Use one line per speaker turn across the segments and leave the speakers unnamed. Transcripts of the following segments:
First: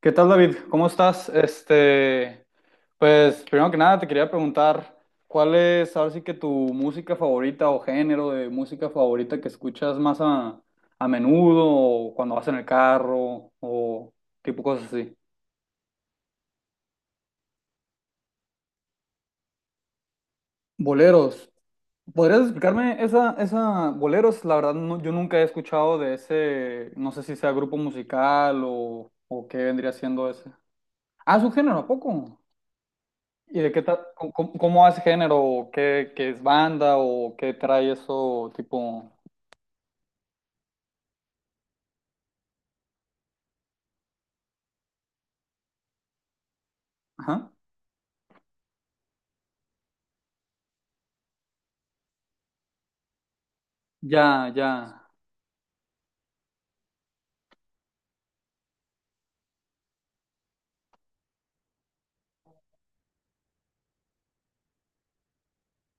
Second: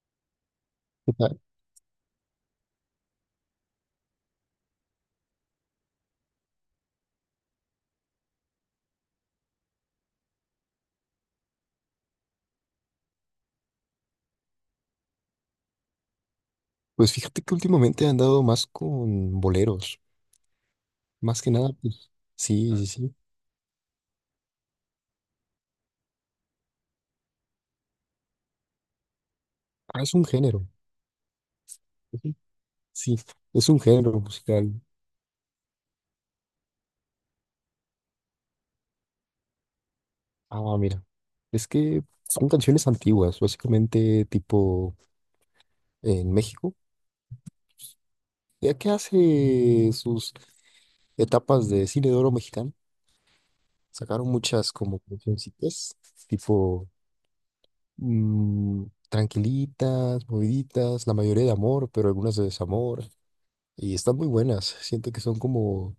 ¿Qué tal, David? ¿Cómo estás?
Ah,
Pues primero que nada te quería preguntar cuál es, ahora sí que, tu música favorita o género de música favorita que escuchas más a menudo, o cuando vas en el carro o tipo cosas así.
Pues fíjate que últimamente he andado más con boleros. Más
Boleros.
que nada, pues
¿Podrías
sí, sí,
explicarme
sí.
esa, boleros? La verdad no- yo nunca he escuchado de ese, no sé si sea grupo musical o qué vendría
Ah, es un
siendo ese.
género.
Ah, es un género, ¿a
es un-
poco?
Sí,
¿Y
es
de
un
qué tal?
género
¿Cómo,
musical.
cómo- hace género? ¿O qué, qué es banda? ¿O qué trae eso tipo?
Ah, mira. Es que son canciones antiguas, básicamente tipo en México.
Ajá.
Ya que hace sus etapas de cine de oro mexicano, sacaron
Ya, ya,
muchas como cancioncitas, tipo tranquilitas, moviditas, la mayoría de amor, pero algunas de desamor. Y están muy buenas. Siento que son como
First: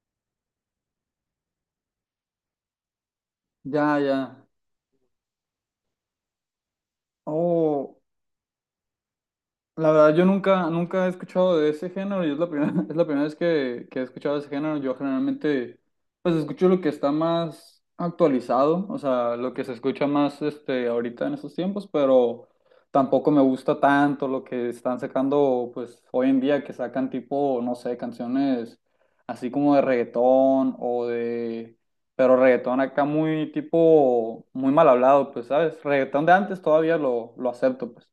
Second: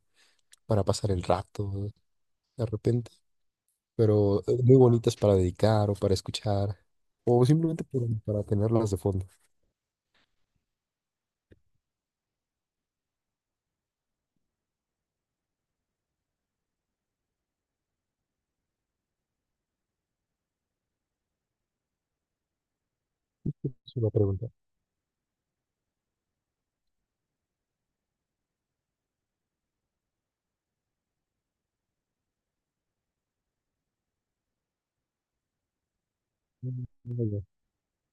para pasar el rato de repente,
ya, ya.
pero muy bonitas para dedicar o para escuchar, o simplemente
Oh,
para tenerlas de fondo.
la verdad, yo nunca, nunca he escuchado de ese género y es la primera, es la primera vez que he escuchado de ese género. Yo generalmente, pues, escucho lo que está más actualizado, o sea, lo que se escucha más, este, ahorita en estos tiempos, pero tampoco me gusta
Es una
tanto lo
pregunta.
que están sacando, pues, hoy en día, que sacan tipo, no sé, canciones así como de reggaetón o de, pero reggaetón acá muy tipo, muy mal hablado, pues, ¿sabes? Reggaetón de antes
Mm,
todavía
no, ya.
lo acepto, pues.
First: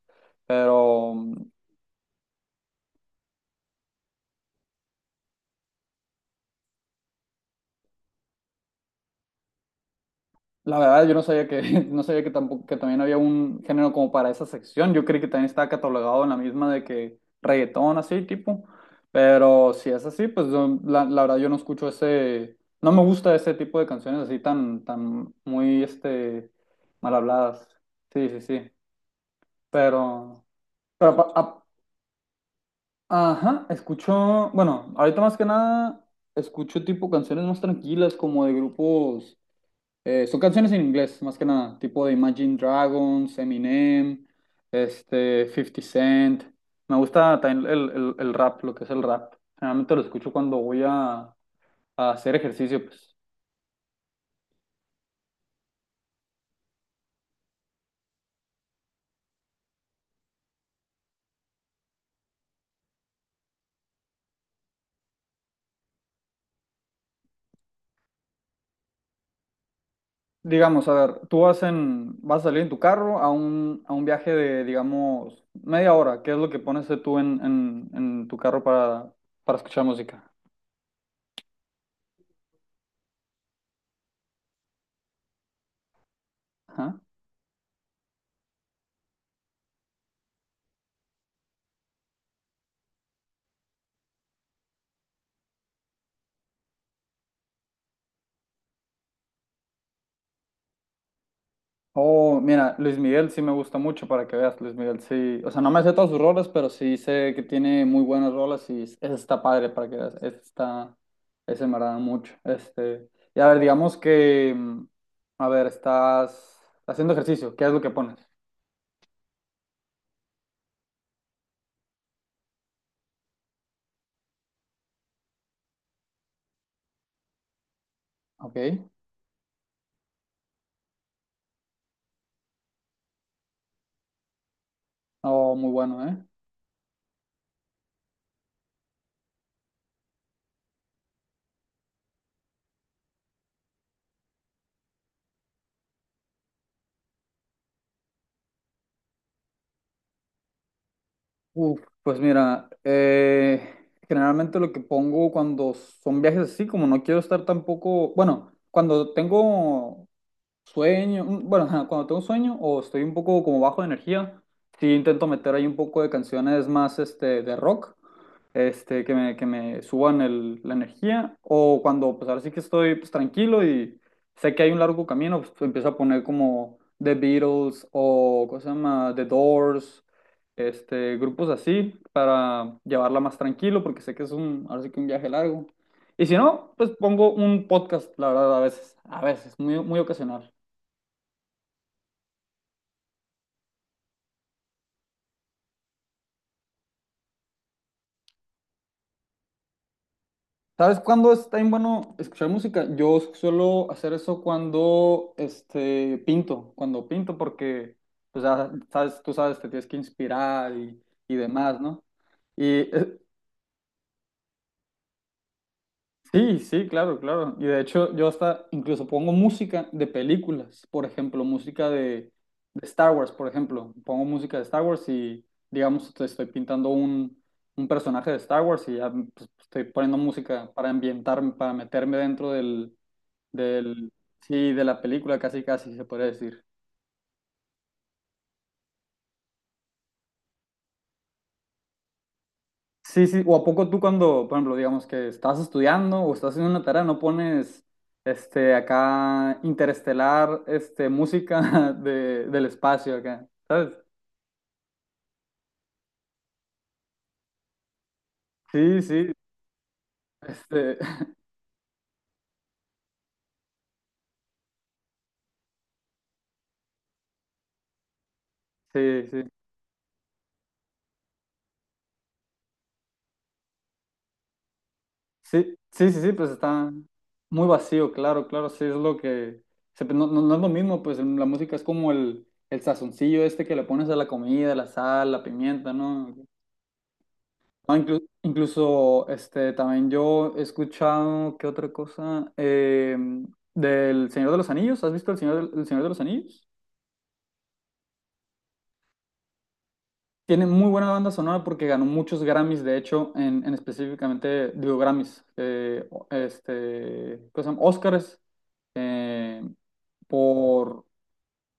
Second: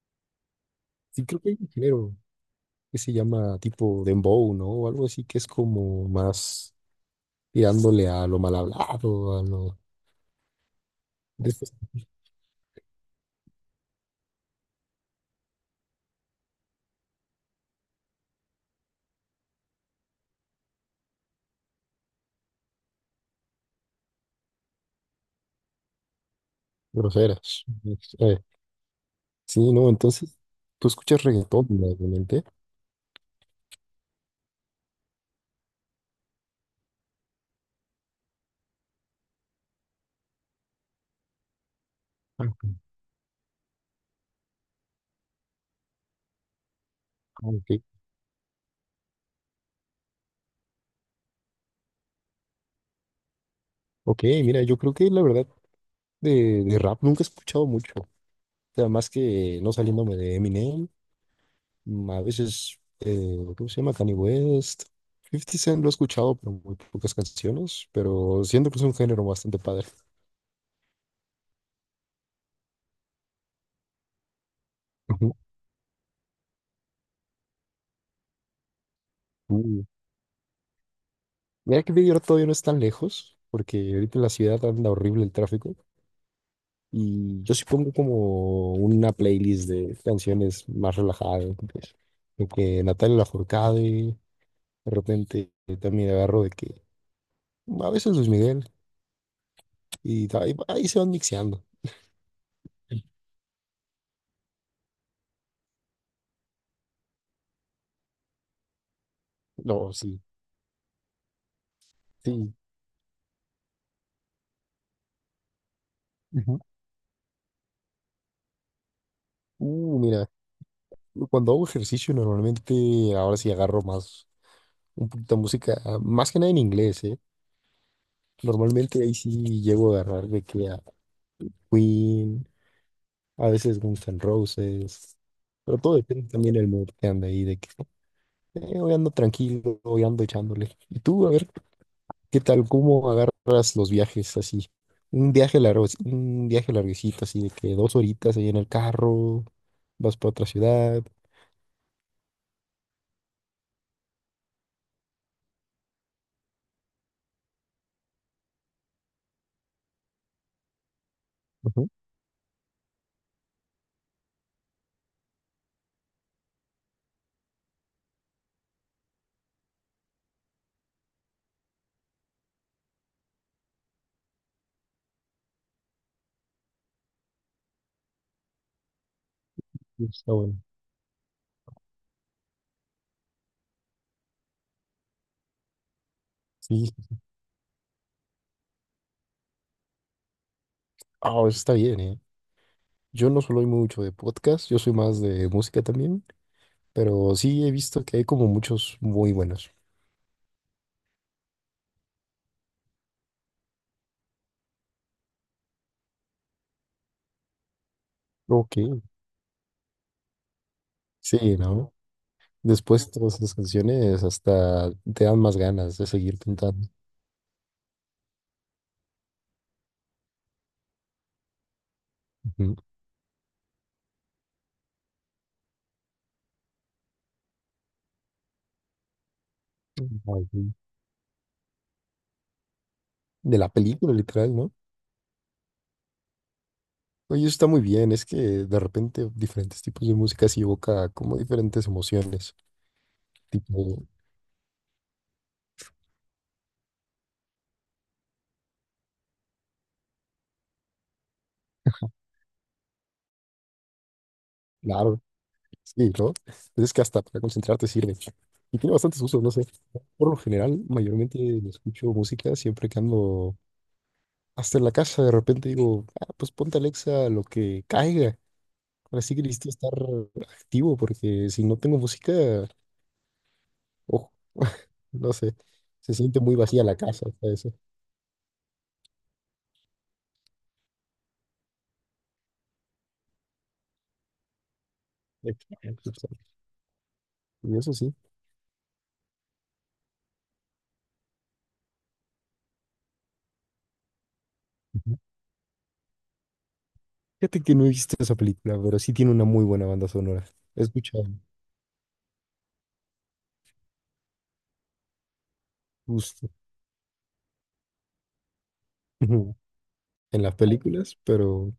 Pero
Sí, creo que hay un género que se llama tipo dembow, ¿no? O algo así que es como más tirándole a lo mal hablado, a lo
la verdad, yo no sabía
de
que,
estas
no sabía que tampoco, que también había un género como para esa sección. Yo creí que también estaba catalogado en la misma de que reggaetón, así tipo. Pero si es así, pues yo- la verdad yo no escucho ese, no me gusta ese tipo de canciones así tan, tan muy, este, mal
groseras.
habladas. Sí, sí,
Eh,
sí.
sí, ¿no? Entonces,
Pero,
tú
pero,
escuchas
pa- a-
reggaetón, obviamente.
ajá, escucho, bueno, ahorita más que nada escucho tipo canciones más tranquilas como de grupos. Son canciones en inglés, más que nada, tipo de Imagine
Ah,
Dragons, Eminem, este, Fifty Cent. Me gusta también
Ok,
el rap, lo que es el rap. Generalmente lo escucho cuando voy a hacer ejercicio, pues.
ok, mira, yo creo que la verdad de rap nunca he escuchado mucho. Sea, más que no saliéndome de Eminem, mm, a veces, ¿cómo se llama? Kanye West. Fifty Cent lo he escuchado, pero muy pocas canciones, pero siento que es un género bastante padre.
Digamos, a ver, tú vas en, vas a salir en tu carro a un viaje de,
Ujú.
digamos, media hora. ¿Qué es lo que pones tú en tu carro para escuchar
Uh,
música?
Mira que Big Air todavía no es tan lejos, porque ahorita en la ciudad anda horrible el tráfico. Y yo sí pongo como una playlist de canciones más relajadas, ¿no? Pues, de que Natalia Lafourcade, de repente también agarro de que a veces Luis Miguel, y ahí se van mixeando.
Oh, mira, Luis Miguel sí me gusta mucho, para que veas, Luis Miguel sí, o sea, no me sé todas sus rolas, pero sí sé que tiene muy buenas rolas y es- esa está padre, para
No,
que veas,
sí,
esa está, ese me agrada mucho,
sí.
este, y a ver, digamos que, a ver,
Ujú.
estás haciendo ejercicio, ¿qué es lo que pones?
Mira, cuando hago ejercicio normalmente ahora sí agarro más, un poquito de música, ah, más que nada en inglés, ¿eh?
Ok,
Normalmente ahí sí llego a agarrar de que a Queen, a veces Guns N' Roses,
oh, muy
pero todo
bueno, ¿eh?
depende también del mood que anda ahí, de que hoy ando tranquilo, hoy ando echándole. Y tú, a ver, ¿qué tal? ¿Cómo agarras los viajes así? Un viaje largo, un viaje larguecito, así de que dos horitas ahí en el carro, vas para otra ciudad.
Uf, pues mira, generalmente lo que pongo cuando son viajes así, como no quiero estar tampoco, bueno, cuando tengo sueño, bueno, ajá,
Ujú.
cuando tengo sueño o estoy un poco como bajo de energía, sí intento meter ahí un poco de canciones más este, de rock, este, que me suban el- la energía, o cuando pues ahora sí que estoy pues, tranquilo y sé que hay un largo camino, pues empiezo a poner como The Beatles o ¿cómo se llama? The Doors,
Está bueno.
este, grupos así para llevarla más tranquilo, porque sé que es un, ahora sí que un viaje largo. Y si no, pues
Sí,
pongo un podcast, la verdad, a veces, muy, muy ocasional.
ah, eso está bien, ¿eh? Yo no soy mucho de podcast, yo soy más de música también, pero sí he visto que hay como muchos muy buenos.
¿Sabes cuándo está bien bueno escuchar música? Yo suelo hacer eso cuando este, pinto, cuando pinto, porque pues, ya
Ok.
sabes, tú sabes, te tienes que inspirar y
Sí,
demás,
¿no?
¿no? Y
Después
eh,
todas esas canciones hasta te dan más ganas de seguir
sí, sí,
cantando.
claro, claro. Y de hecho, yo hasta incluso pongo música de películas, por ejemplo, música
Ujú.
de Star Wars, por ejemplo. Pongo música de Star Wars y, digamos, te estoy pintando un personaje de Star Wars, y ya pues, estoy poniendo
Ay,
música
sí.
para ambientarme, para meterme dentro del
De la
del,
película, literal, ¿no?
sí, de la película, casi casi se podría decir.
Oye, eso está muy bien, es que de repente diferentes tipos de música sí evoca como diferentes emociones,
Sí, sí, o a poco tú
tipo,
cuando, por ejemplo, digamos que estás estudiando o estás haciendo una tarea, no pones este acá interestelar, este música de, del espacio acá, ¿sabes?
claro. Sí, ¿no? Pues es que hasta para concentrarte sirve. Y tiene
Sí,
bastantes
sí,
usos, no sé. Por lo general,
este,
mayormente escucho música siempre que ando hasta en la casa. De repente digo, ah, pues ponte Alexa lo que caiga. Ahora
sí,
sí que
sí,
necesito estar activo porque si no tengo música, ojo, no sé.
sí, sí,
Se
sí, sí,
siente
pues
muy vacía
está
la casa, hasta
muy
eso.
vacío, claro, claro, sí es lo que, se- no, no, no es lo mismo, pues la música es como el sazoncillo este que le pones a la comida, la sal, la pimienta,
Exacto,
¿no?
exacto. Y eso
No,
sí.
inclu- incluso este, también yo he escuchado, ¿qué otra cosa? Del Señor de los Anillos. ¿Has
Ujú.
visto El Señor, del- El Señor de los Anillos?
Fíjate que no he visto esa película, pero sí tiene una muy buena banda sonora.
Tiene
He
muy buena
escuchado
banda sonora porque ganó muchos Grammys, de hecho, en específicamente, digo Grammys, o-
justo
este, ¿cómo se llama? Oscars, eh,
en las
por,
películas, pero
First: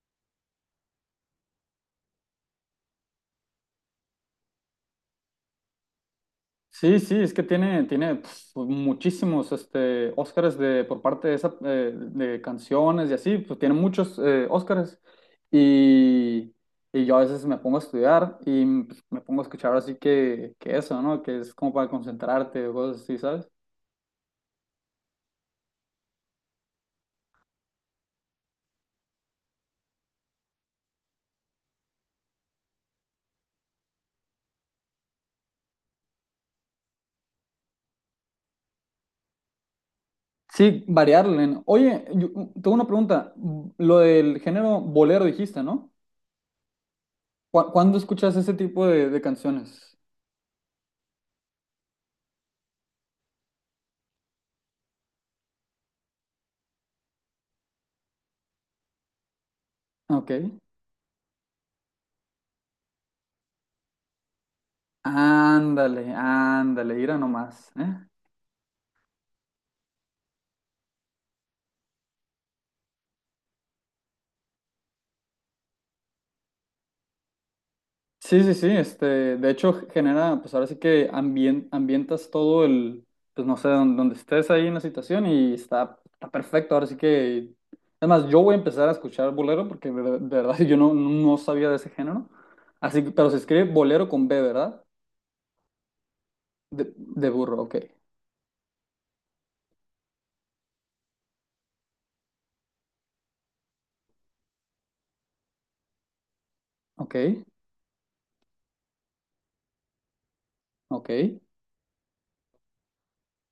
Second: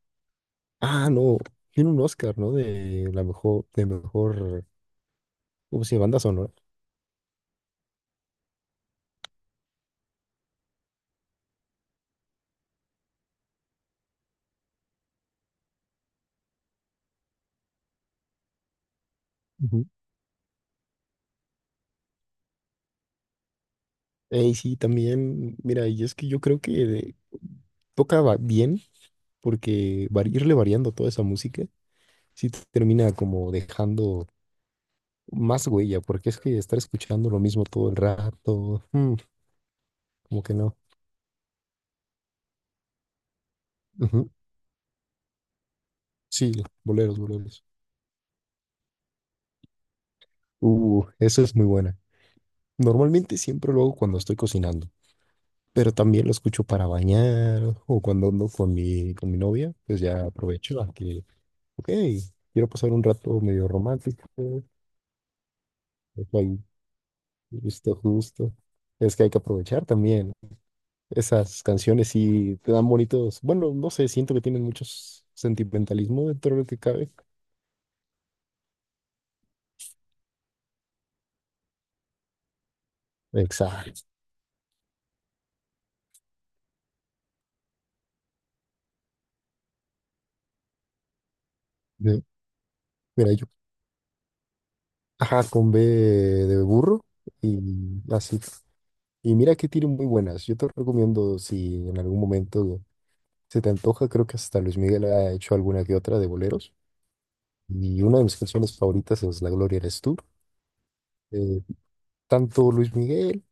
ah, no. Tiene un Oscar, ¿no? De la mejor, de mejor, ¿cómo se llama? Banda sonora.
sí, sí, es que tiene, tiene pf, muchísimos este, Óscares de, por parte de, esa, de canciones y así, pues tiene muchos Óscares. Y, y yo a veces me pongo a estudiar y pues, me pongo a escuchar
Ujú.
así que eso, ¿no? Que es como para concentrarte o cosas así, ¿sabes?
Sí, también, mira, y es que yo creo que bien porque irle variando toda esa música sí te termina como dejando más huella, porque es que estar escuchando lo mismo todo el rato, mm, como que no.
Sí, variarle, ¿no? Oye, yo, tengo una pregunta. Lo
Ujú,
del género bolero dijiste, ¿no?
sí, boleros, boleros.
¿Cu- ¿Cuándo escuchas ese tipo de canciones?
Eso es muy buena. Normalmente siempre lo hago cuando estoy cocinando. Pero también lo escucho para bañar o cuando ando con mi novia, pues ya
Ok.
aprovecho a que, ok, quiero pasar un rato medio romántico,
Ándale,
dejo ahí
ándale, mira nomás,
justo,
¿eh?
justo. Es que hay que aprovechar también. Esas canciones sí te dan bonitos, bueno, no sé, siento que tienen muchos sentimentalismo dentro de lo que cabe.
Sí, sí, sí, este, de hecho genera, pues ahora sí que ambien- ambientas todo el, pues no sé, don-
Exacto.
donde, estés ahí en la situación y está, está perfecto, ahora sí que, además yo voy a empezar a escuchar bolero, porque de verdad yo no, no sabía de ese
de-
género, así que, pero
Mira,
se
yo,
escribe bolero con B, ¿verdad?
ajá, con B de burro
De
y
burro, ok,
así. Y mira que tiene muy buenas. Yo te recomiendo si en algún momento se te antoja, creo que hasta Luis Miguel ha hecho alguna que otra de boleros.
ok,
Y una de mis canciones favoritas es La Gloria eres tú.
ok,
Eh, tanto Luis Miguel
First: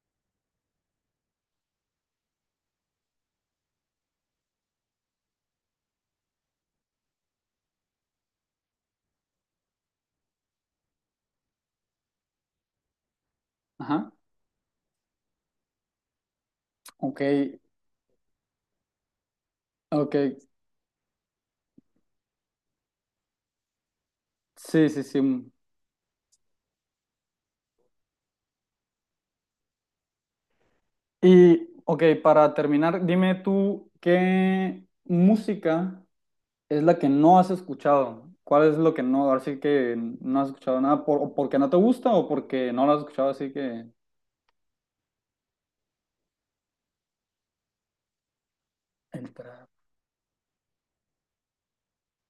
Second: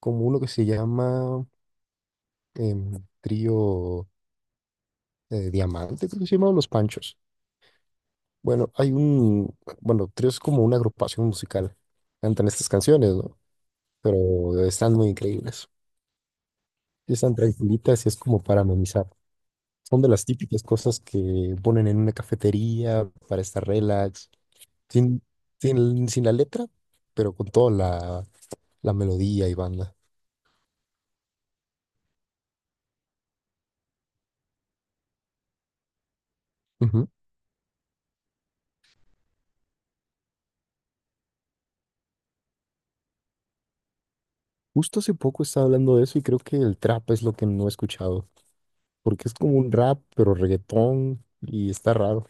como uno que se llama Trío Diamante, creo que se llama Los Panchos. Bueno, hay un, bueno, Trío es como una agrupación musical. Cantan estas canciones, ¿no?
ajá,
Pero están muy increíbles. Y
ok,
están tranquilitas y es como para amenizar. Son de
ok,
las típicas cosas que ponen en una cafetería para estar relax
sí, sí, sí,
Sin, sin la letra, pero con toda la, la melodía y banda.
y ok, para terminar, dime tú qué música es la
Ujú.
que no has escuchado. ¿Cuál es lo que no? Ahora sí que no has escuchado nada, por, o porque no te gusta o porque no lo has escuchado, así que...
Justo hace poco estaba hablando de eso y creo que el trap es lo que no he escuchado, porque
El
es como
trap.
un rap, pero reggaetón y está raro.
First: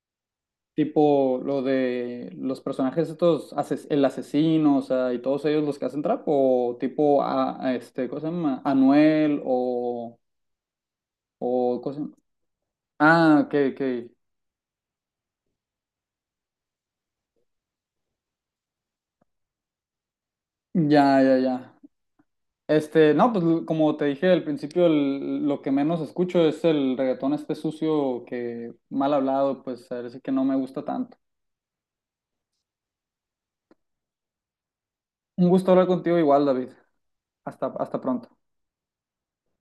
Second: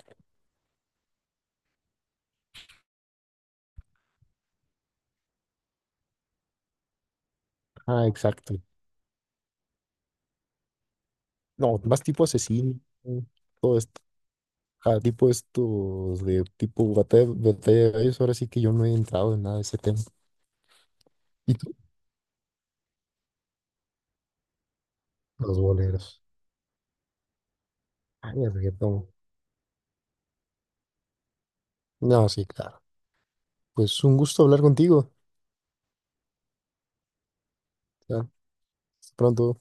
Tipo lo de los personajes estos, ases- el asesino, o sea, y todos ellos los que hacen trap, o tipo, a
Ah,
este, ¿cómo se llama?
exacto.
Anuel,
No,
o, ¿cómo se
más
llama?
tipo asesino,
Ah, ok,
todo
ok.
esto. Ah, tipo estos de tipo batalla, batalla de gallos, ahora sí que yo no he entrado en nada de ese tema.
Ya, ya,
¿Y tú?
ya. Este, no, pues l- como te dije al principio, el-
Los
lo que menos
boleros.
escucho es el reggaetón este sucio
Ah, el
que
reggaetón.
mal hablado, pues a ver, sí que no me gusta tanto.
No, sí, claro. Pues un gusto hablar contigo.
Un gusto hablar contigo igual, David. Hasta, hasta
Ya,
pronto.
hasta pronto.